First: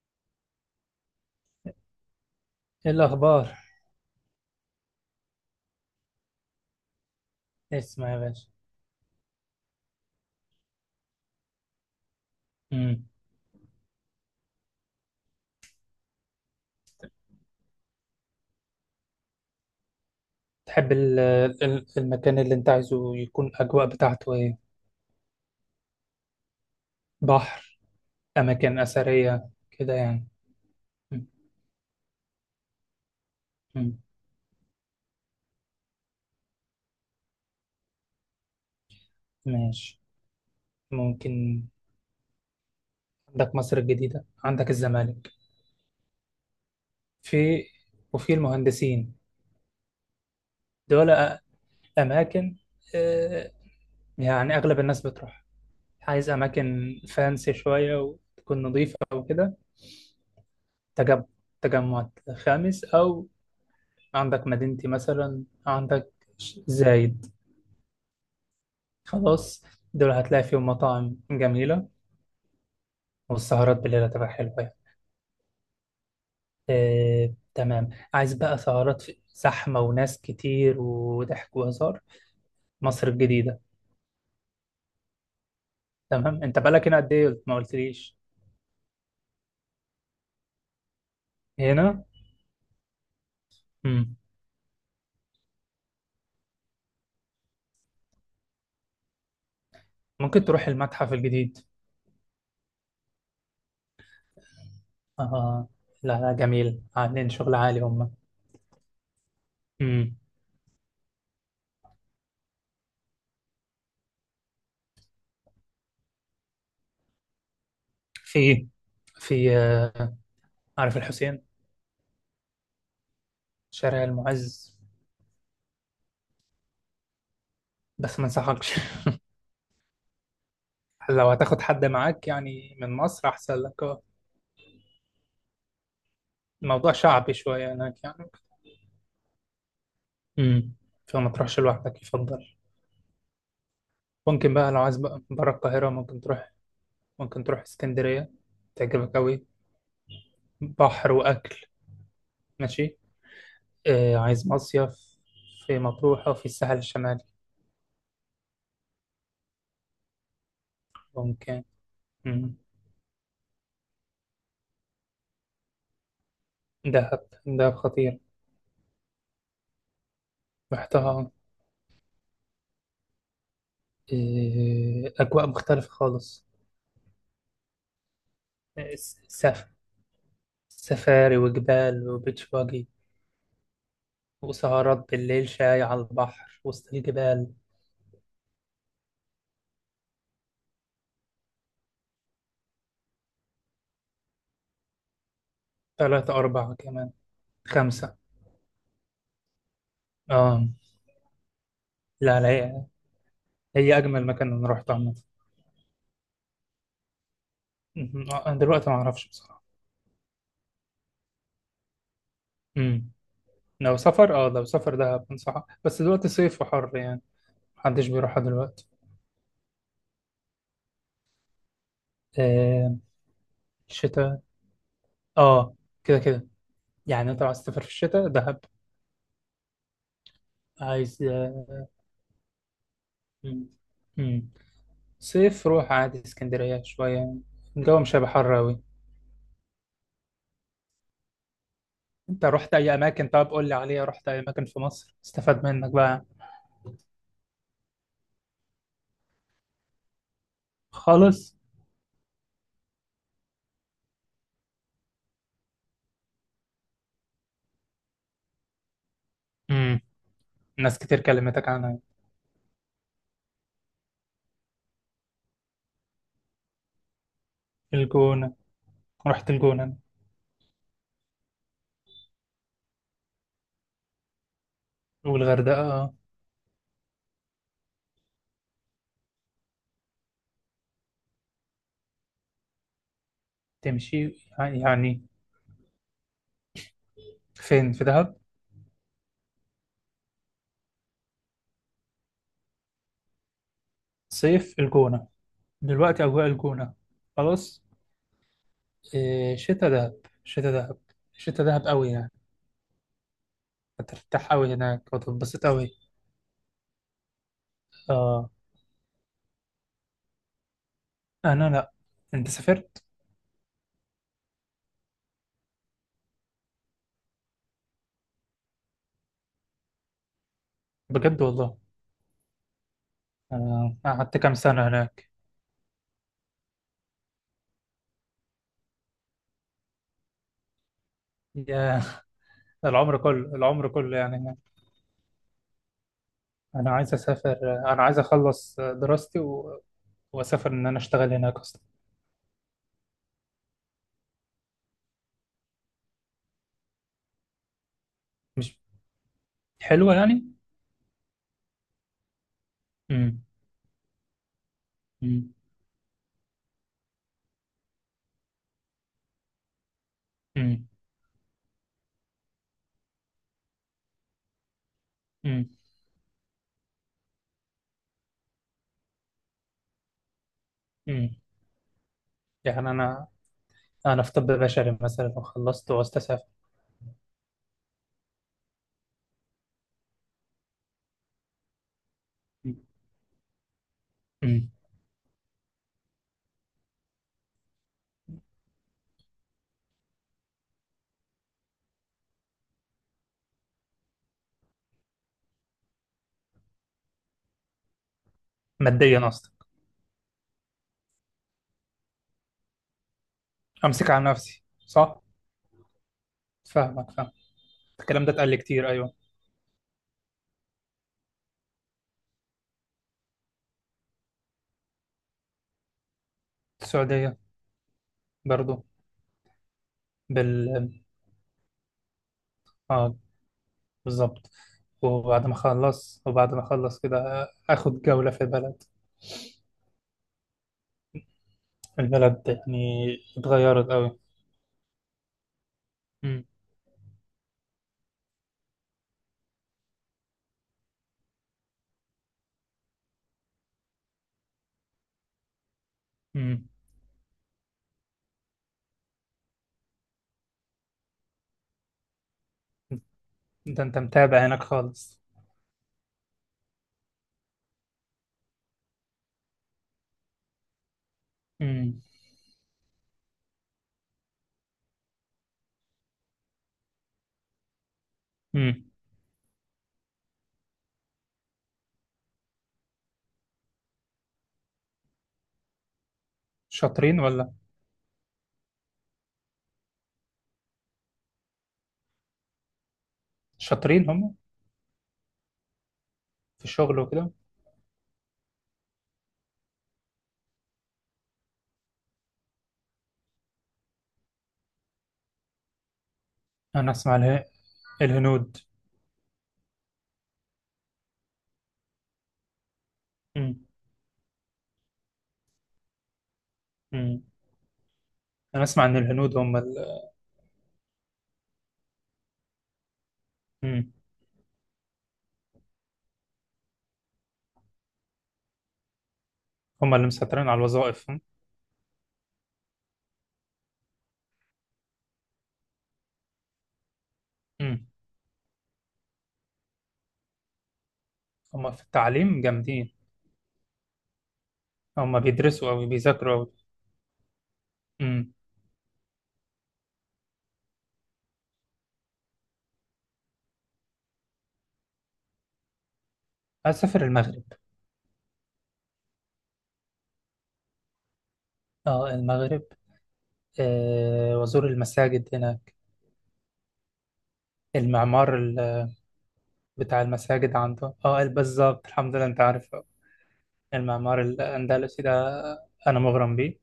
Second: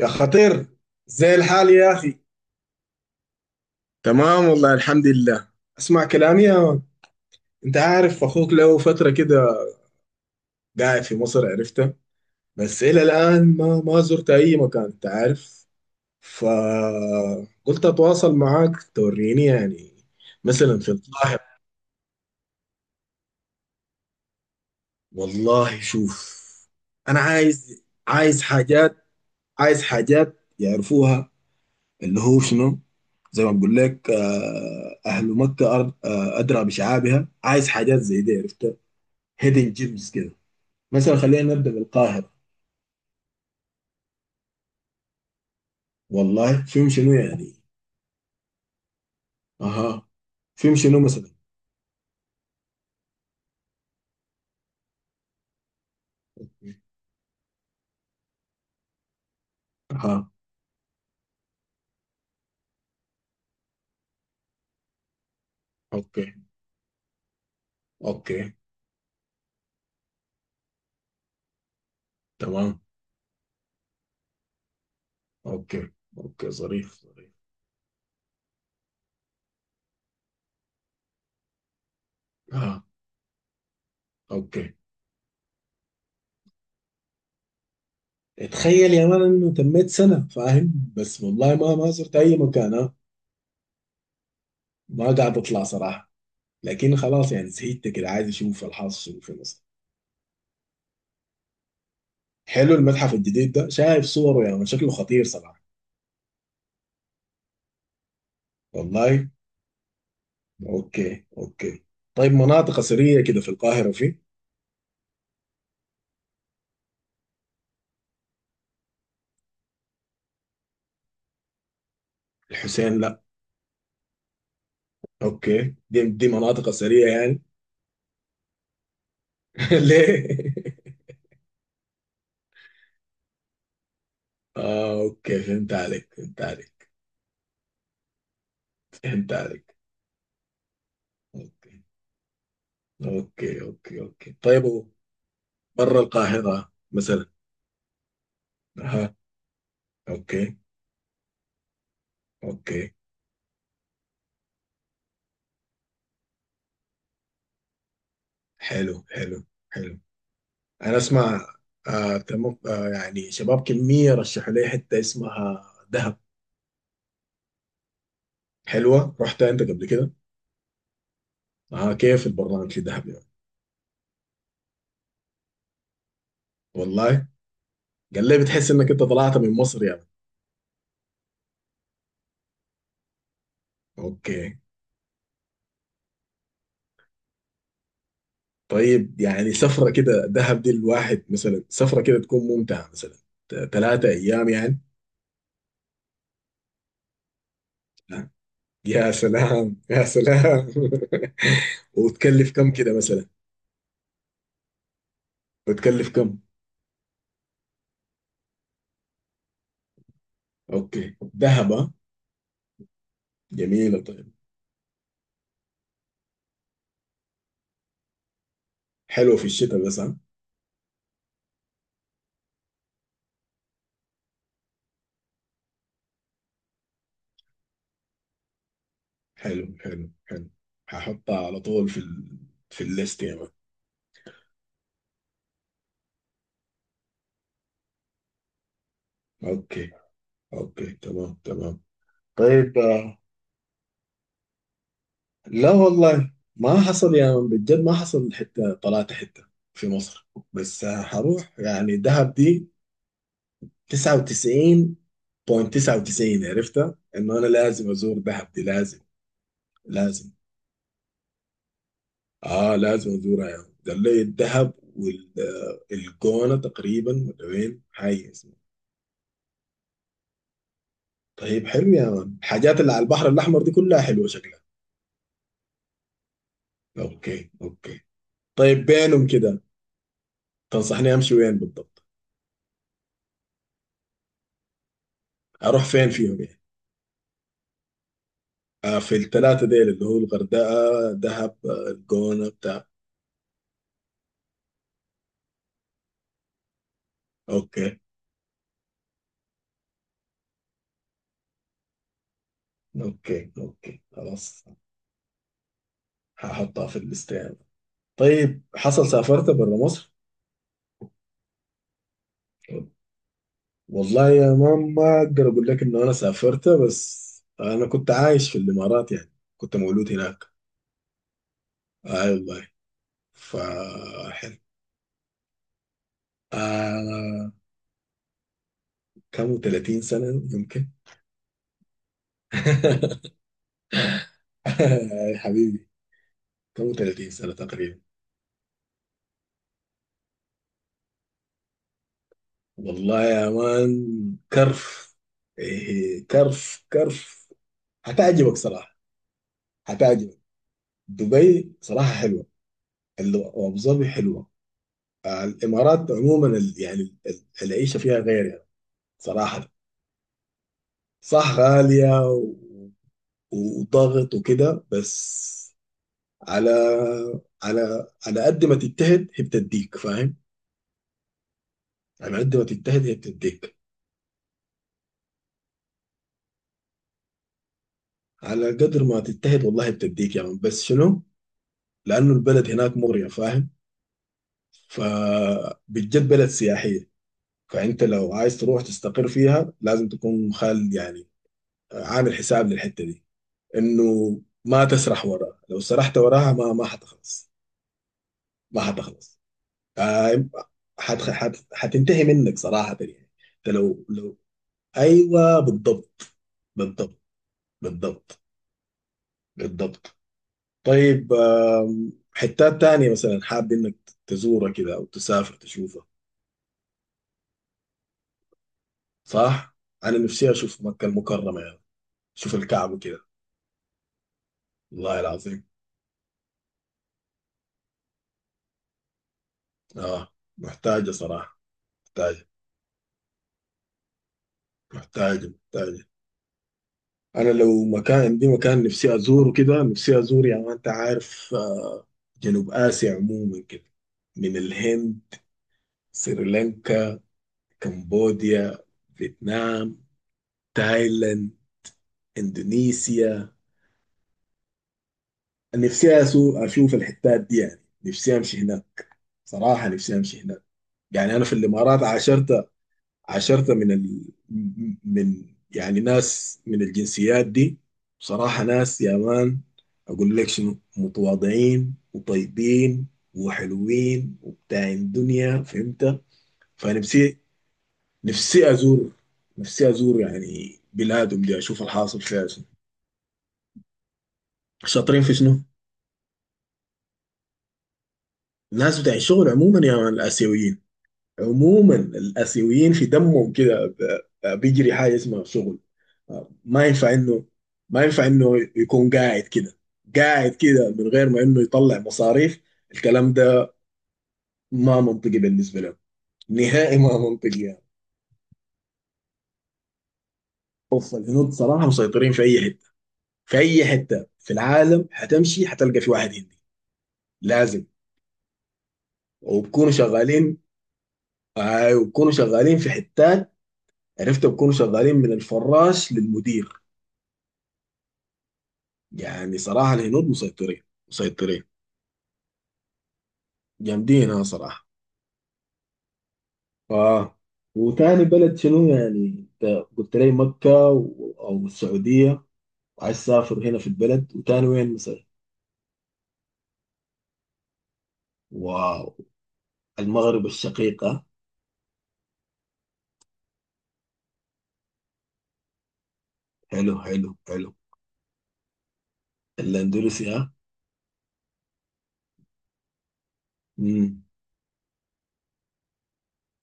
يا خطير، زي الحال يا أخي؟ ايه الاخبار؟ تمام والله، الحمد لله. اسمع كلامي يا مان. أنت اسمع يا عارف باشا. أخوك له فترة كده قاعد في مصر، عرفته. بس إلى امم. الآن ما زرت أي مكان أنت عارف. فقلت أتواصل معاك توريني يعني، مثلا في تحب القاهرة. المكان اللي انت عايزه يكون الاجواء بتاعته ايه؟ والله شوف، أنا بحر؟ عايز، عايز اماكن حاجات، اثريه عايز كده يعني. حاجات مم. يعرفوها، اللي هو شنو. زي ما بقول مم. لك، آه، أهل مكة أرض، أدرى بشعابها. عايز حاجات زي دي عرفت، هيدن ماشي. جيمز كده. مثلا خلينا ممكن. نبدأ بالقاهرة. عندك مصر الجديده، عندك الزمالك. والله فيهم شنو يعني؟ في، وفي المهندسين. أها. فيهم شنو دول مثلا؟ أ- اماكن. آه، يعني اغلب الناس بتروح. عايز اماكن فانسي شويه وتكون نظيفه او كده. أها. تجمع تجمع خامس، او عندك مدينتي مثلا، عندك أوكي، زايد. أوكي. خلاص، دول هتلاقي فيهم مطاعم جميلة، تمام. والسهرات بالليل هتبقى حلوة يعني. أوكي، أوكي، ظريف ظريف. تمام. عايز بقى سهرات زحمة وناس كتير وضحك وهزار. أها. مصر الجديدة. أوكي. تمام، انت بقالك هنا قد ايه؟ ما قلتليش. تخيل يا مان إنه تميت سنة فاهم، بس والله ما هنا. زرت أي مكان، ها. مم. ما قاعد أطلع صراحة، لكن خلاص يعني زهقت كده، عايز أشوف الحاصل شنو في مصر. ممكن تروح المتحف الجديد. حلو، المتحف الجديد ده شايف صوره يا من، شكله خطير صراحة. آه. لا لا، جميل، عاملين شغل عالي هم. والله. مم. اوكي، اوكي. طيب مناطق اثرية كده في القاهرة؟ في في في عارف الحسين. الحسين؟ لا. شارع المعز. اوكي، دي مناطق اثرية يعني. بس ما انصحكش. ليه؟ لو هتاخد حد معاك يعني من مصر احسن لك، اه. اه، اوكي، فهمت عليك، فهمت عليك. الموضوع شعبي شويه هناك يعني. فهمت عليك. امم. فما تروحش اوكي، لوحدك يفضل. اوكي، اوكي، اوكي. ممكن طيب بقى لو عايز بقى بره القاهره، برا ممكن تروح. القاهرة مثلا. ممكن تروح اسكندريه، اها. تعجبك قوي. اوكي، بحر واكل. اوكي. ماشي. آه، عايز مصيف في مطروح او في الساحل الشمالي. حلو حلو حلو، انا اسمع. ممكن. آه امم. تمام، آه يعني شباب كمية رشحوا لي حتة اسمها دهب. دهب، دهب خطير. حلوه؟ رحت انت قبل كده؟ رحتها آه. اه، كيف البرنامج الذهبي ده؟ اجواء مختلفه خالص. والله. قال لي بتحس انك آه، انت س- طلعت من سف مصر يعني. سفاري وجبال وبيتش باجي، اوكي. وسهرات بالليل، شاي على البحر وسط الجبال. طيب يعني سفره كده دهب دي، الواحد مثلا سفره كده تكون ممتعه مثلا ثلاثه ايام يعني؟ 3، 4، كمان 5. آه. يا سلام، يا آه. سلام. لا لا، وتكلف كم كده مثلا؟ هي أجمل مكان أنا روحته عامة. بتكلف كم؟ مهم. أنا دلوقتي ما أعرفش بصراحة. اوكي، دهب، آه. مم. جميله. طيب. لو سفر دهب، أنصحك. بس دلوقتي صيف وحر يعني، محدش بيروحها دلوقتي. حلوه في الشتاء بس، ها؟ آه. شتاء. آه. كده كده. يعني أنت لو عايز تسافر في الشتاء، دهب. حلو حلو حلو، عايز. هحطها على طول في الليست يا مان. مم. مم. صيف، روح عادي اسكندرية شوية، الجو مش هيبقى حر أوي. اوكي، اوكي، تمام تمام. انت رحت طيب اي آه، اماكن؟ طب قول لي عليها. رحت اي اماكن في مصر استفاد لا منك بقى؟ والله ما حصل يا من، بجد ما حصل حتة طلعت حتة في مصر، بس آه، حروح خالص. يعني دهب دي 99.99، عرفتها انه انا لازم ازور دهب دي، لازم، امم. لازم. ناس كتير كلمتك عنها. اه لازم ازورها يعني. قال لي الدهب والجونة تقريبا، ولا وين هاي اسمها؟ الجونة. رحت الجونة أنا. طيب حلو يا مان، الحاجات اللي على البحر الاحمر دي كلها حلوة شكلها. والغردقة. اوكي، اوكي. طيب بينهم كده تنصحني امشي وين بالضبط؟ تمشي يعني. اروح فين فيهم يعني؟ فين؟ في دهب. آه، في الثلاثة ديل، اللي هو الغردقة، دهب، آه، الجونة بتاع. صيف الجونة، دلوقتي اجواء الجونة، خلاص. اوكي، إيه، شتا دهب، شتا دهب، شتا دهب قوي يعني. اوكي، اوكي، هترتاح خلاص. قوي هناك وتتبسط قوي. هحطها في الليست يعني. اه. طيب حصل سافرت برا مصر؟ انا لا. انت سافرت؟ والله يا مان ما اقدر اقول لك انه انا سافرت، بس انا كنت عايش في الامارات يعني، كنت مولود هناك. بجد والله. اي والله. آه. قعدت كام فحلو. سنة هناك؟ آه، كم، 30 سنة يمكن. يا العمر كله، العمر كله يعني. حبيبي. انا كم عايز 30 سنة اسافر. تقريبا. انا عايز اخلص دراستي و... واسافر، ان انا اشتغل هناك اصلا. والله يا مان كرف. إيه كرف، كرف. هتعجبك مش صراحة. حلوه هتعجبك. يعني. دبي صراحة حلوة، امم. وأبو ظبي حلوة. آه، امم. الإمارات عموما، العيشة فيها غير يعني، صراحة. امم. صح، غالية وضغط وكده، بس امم. على، على، على قد ما تجتهد هي بتديك فاهم. أمم. على قد ما يعني تجتهد هي انا بتديك. انا في طب بشري مثلا، وخلصت وعاوز اسافر. على قدر ما تجتهد والله بتديك يعني، بس شنو، لأنه البلد أمم. هناك مغرية فاهم. أمم. فبتجد بلد سياحية، فأنت لو عايز تروح تستقر فيها لازم تكون خال يعني، عامل حساب للحتة دي. إنه ما تسرح وراها، لو سرحت وراها ما حتخلص، ما ماديا حتخلص. اصلا. آه، حت حت حتنتهي منك صراحة يعني. أنت لو امسك على لو نفسي، صح. أيوه بالضبط. فاهمك، بالضبط، فاهم. الكلام ده بالضبط. اتقال لي كتير، ايوه. بالضبط. طيب آم، حتات تانية مثلا حاب إنك تزورها كده أو تسافر تشوفها؟ السعوديه برضو. صح؟ أنا نفسي أشوف بال. مكة المكرمة يعني. شوف الكعب اه، كده، بالظبط. والله العظيم. وبعد ما اخلص كده اخد جوله في البلد. اه محتاجة صراحة. البلد محتاجة، يعني اتغيرت قوي. محتاجة، محتاجة. أنا لو مكان، عندي مكان نفسي أزوره كده، نفسي أزور يعني، ما أنت عارف، آه، جنوب آسيا عموما كده، من الهند، سريلانكا، كمبوديا، فيتنام، تايلاند، إندونيسيا. ده انت متابع هناك خالص. نفسي أشوف الحتات دي يعني، نفسي أمشي هناك صراحة، نفسي أمشي هناك. يعني أنا في امم. الإمارات عاشرت عشرة من ال... من يعني ناس من الجنسيات دي. بصراحة امم. ناس يا مان، أقول لك شنو، متواضعين وطيبين وحلوين وبتاعين دنيا، فهمت. شاطرين فنفسي، ولا؟ نفسي أزور، نفسي أزور يعني بلادهم دي، أشوف الحاصل فيها شنو. شاطرين هم شاطرين في شنو؟ في الشغل وكده. الناس بتاع الشغل عموما يا مان، الآسيويين عموما، الآسيويين في دمهم كده، بيجري حاجة اسمها شغل. ما انا ينفع اسمع انه، اله... ما ينفع الهنود. انه يكون قاعد كده، قاعد كده من غير ما انه يطلع مصاريف. الكلام امم. ده ما منطقي بالنسبه له، نهائي ما امم. منطقي يعني. انا اسمع ان الهنود هم ال... اوف، الهنود صراحه مسيطرين في اي حته، في اي امم. حته في العالم حتمشي حتلقى في واحد هندي، لازم. وبكونوا هم اللي مسيطرين شغالين. على الوظائف هم. آه وبكونوا شغالين في حتات عرفت، بكونوا شغالين من الفراش للمدير. امم. يعني صراحه الهنود مسيطرين، مسيطرين. هم في التعليم جامدين. جامدين، ها، صراحه. هم بيدرسوا او بيذاكروا او... اه. وتاني امم. بلد شنو يعني؟ انت قلت لي مكة او السعودية، وعايز تسافر هنا في البلد، وتاني وين؟ مصر. اسافر المغرب. واو، المغرب الشقيقة. اه المغرب. آه، وازور المساجد هناك. حلو حلو حلو. المعمار ال... بتاع الاندلسيا. المساجد عنده، اه بالظبط، الحمد لله. انت عارف المعمار امم. الاندلسي ده، انا مغرم بيه.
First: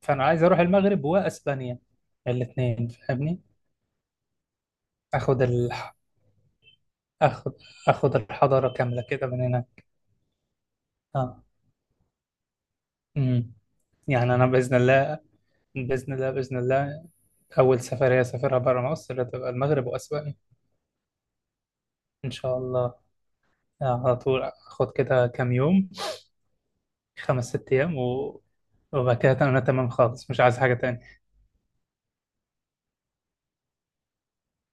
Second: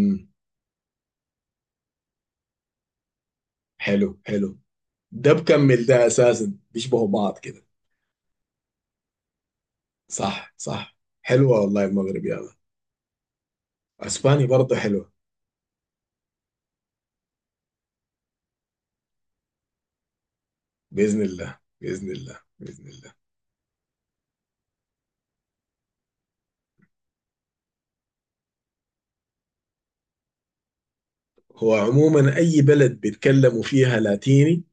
فانا عايز اروح المغرب واسبانيا، الاثنين، فاهمني. حلو، حلو. ده اخد بكمل الح... ده، اساسا بيشبهوا بعض اخد كده. اخد الحضاره كامله كده من هنا. صح، صح. اه. حلوه والله المغرب يا ما. امم. يعني اسبانيا انا برضه باذن حلوه. الله، باذن الله، باذن الله، اول سفريه اسافرها بره مصر هتبقى المغرب واسبانيا. باذن الله، باذن ان الله، شاء باذن الله. الله. على طول اخد كده كام يوم، 5، 6 ايام و... وبعد كده انا تمام خالص، مش عايز حاجه تاني. هو عموما اي بلد بيتكلموا فيها لاتيني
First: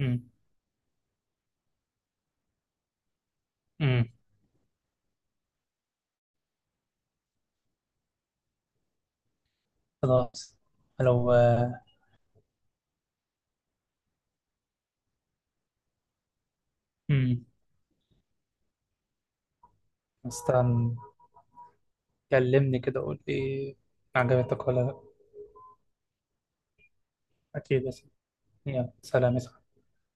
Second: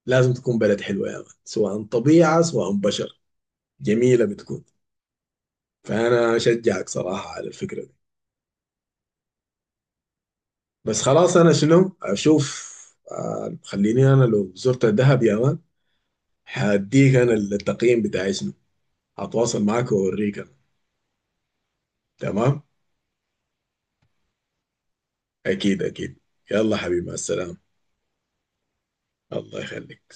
امم. لازم تكون بلد حلوة يا مان، سواء طبيعة سواء بشر، امم. جميلة بتكون. فأنا أشجعك صراحة على الفكرة دي. خلاص. بس لو. خلاص أنا شنو أشوف، آه، خليني أنا لو زرت الدهب يا مان هديك أنا امم. التقييم بتاعي شنو، هتواصل معاك وأوريك أنا. استنى، تمام. كلمني كده، قول لي عجبتك ولا لا. أكيد، أكيد. يلا حبيبي، مع السلامة. اكيد بس. يلا سلام. الله يخليك.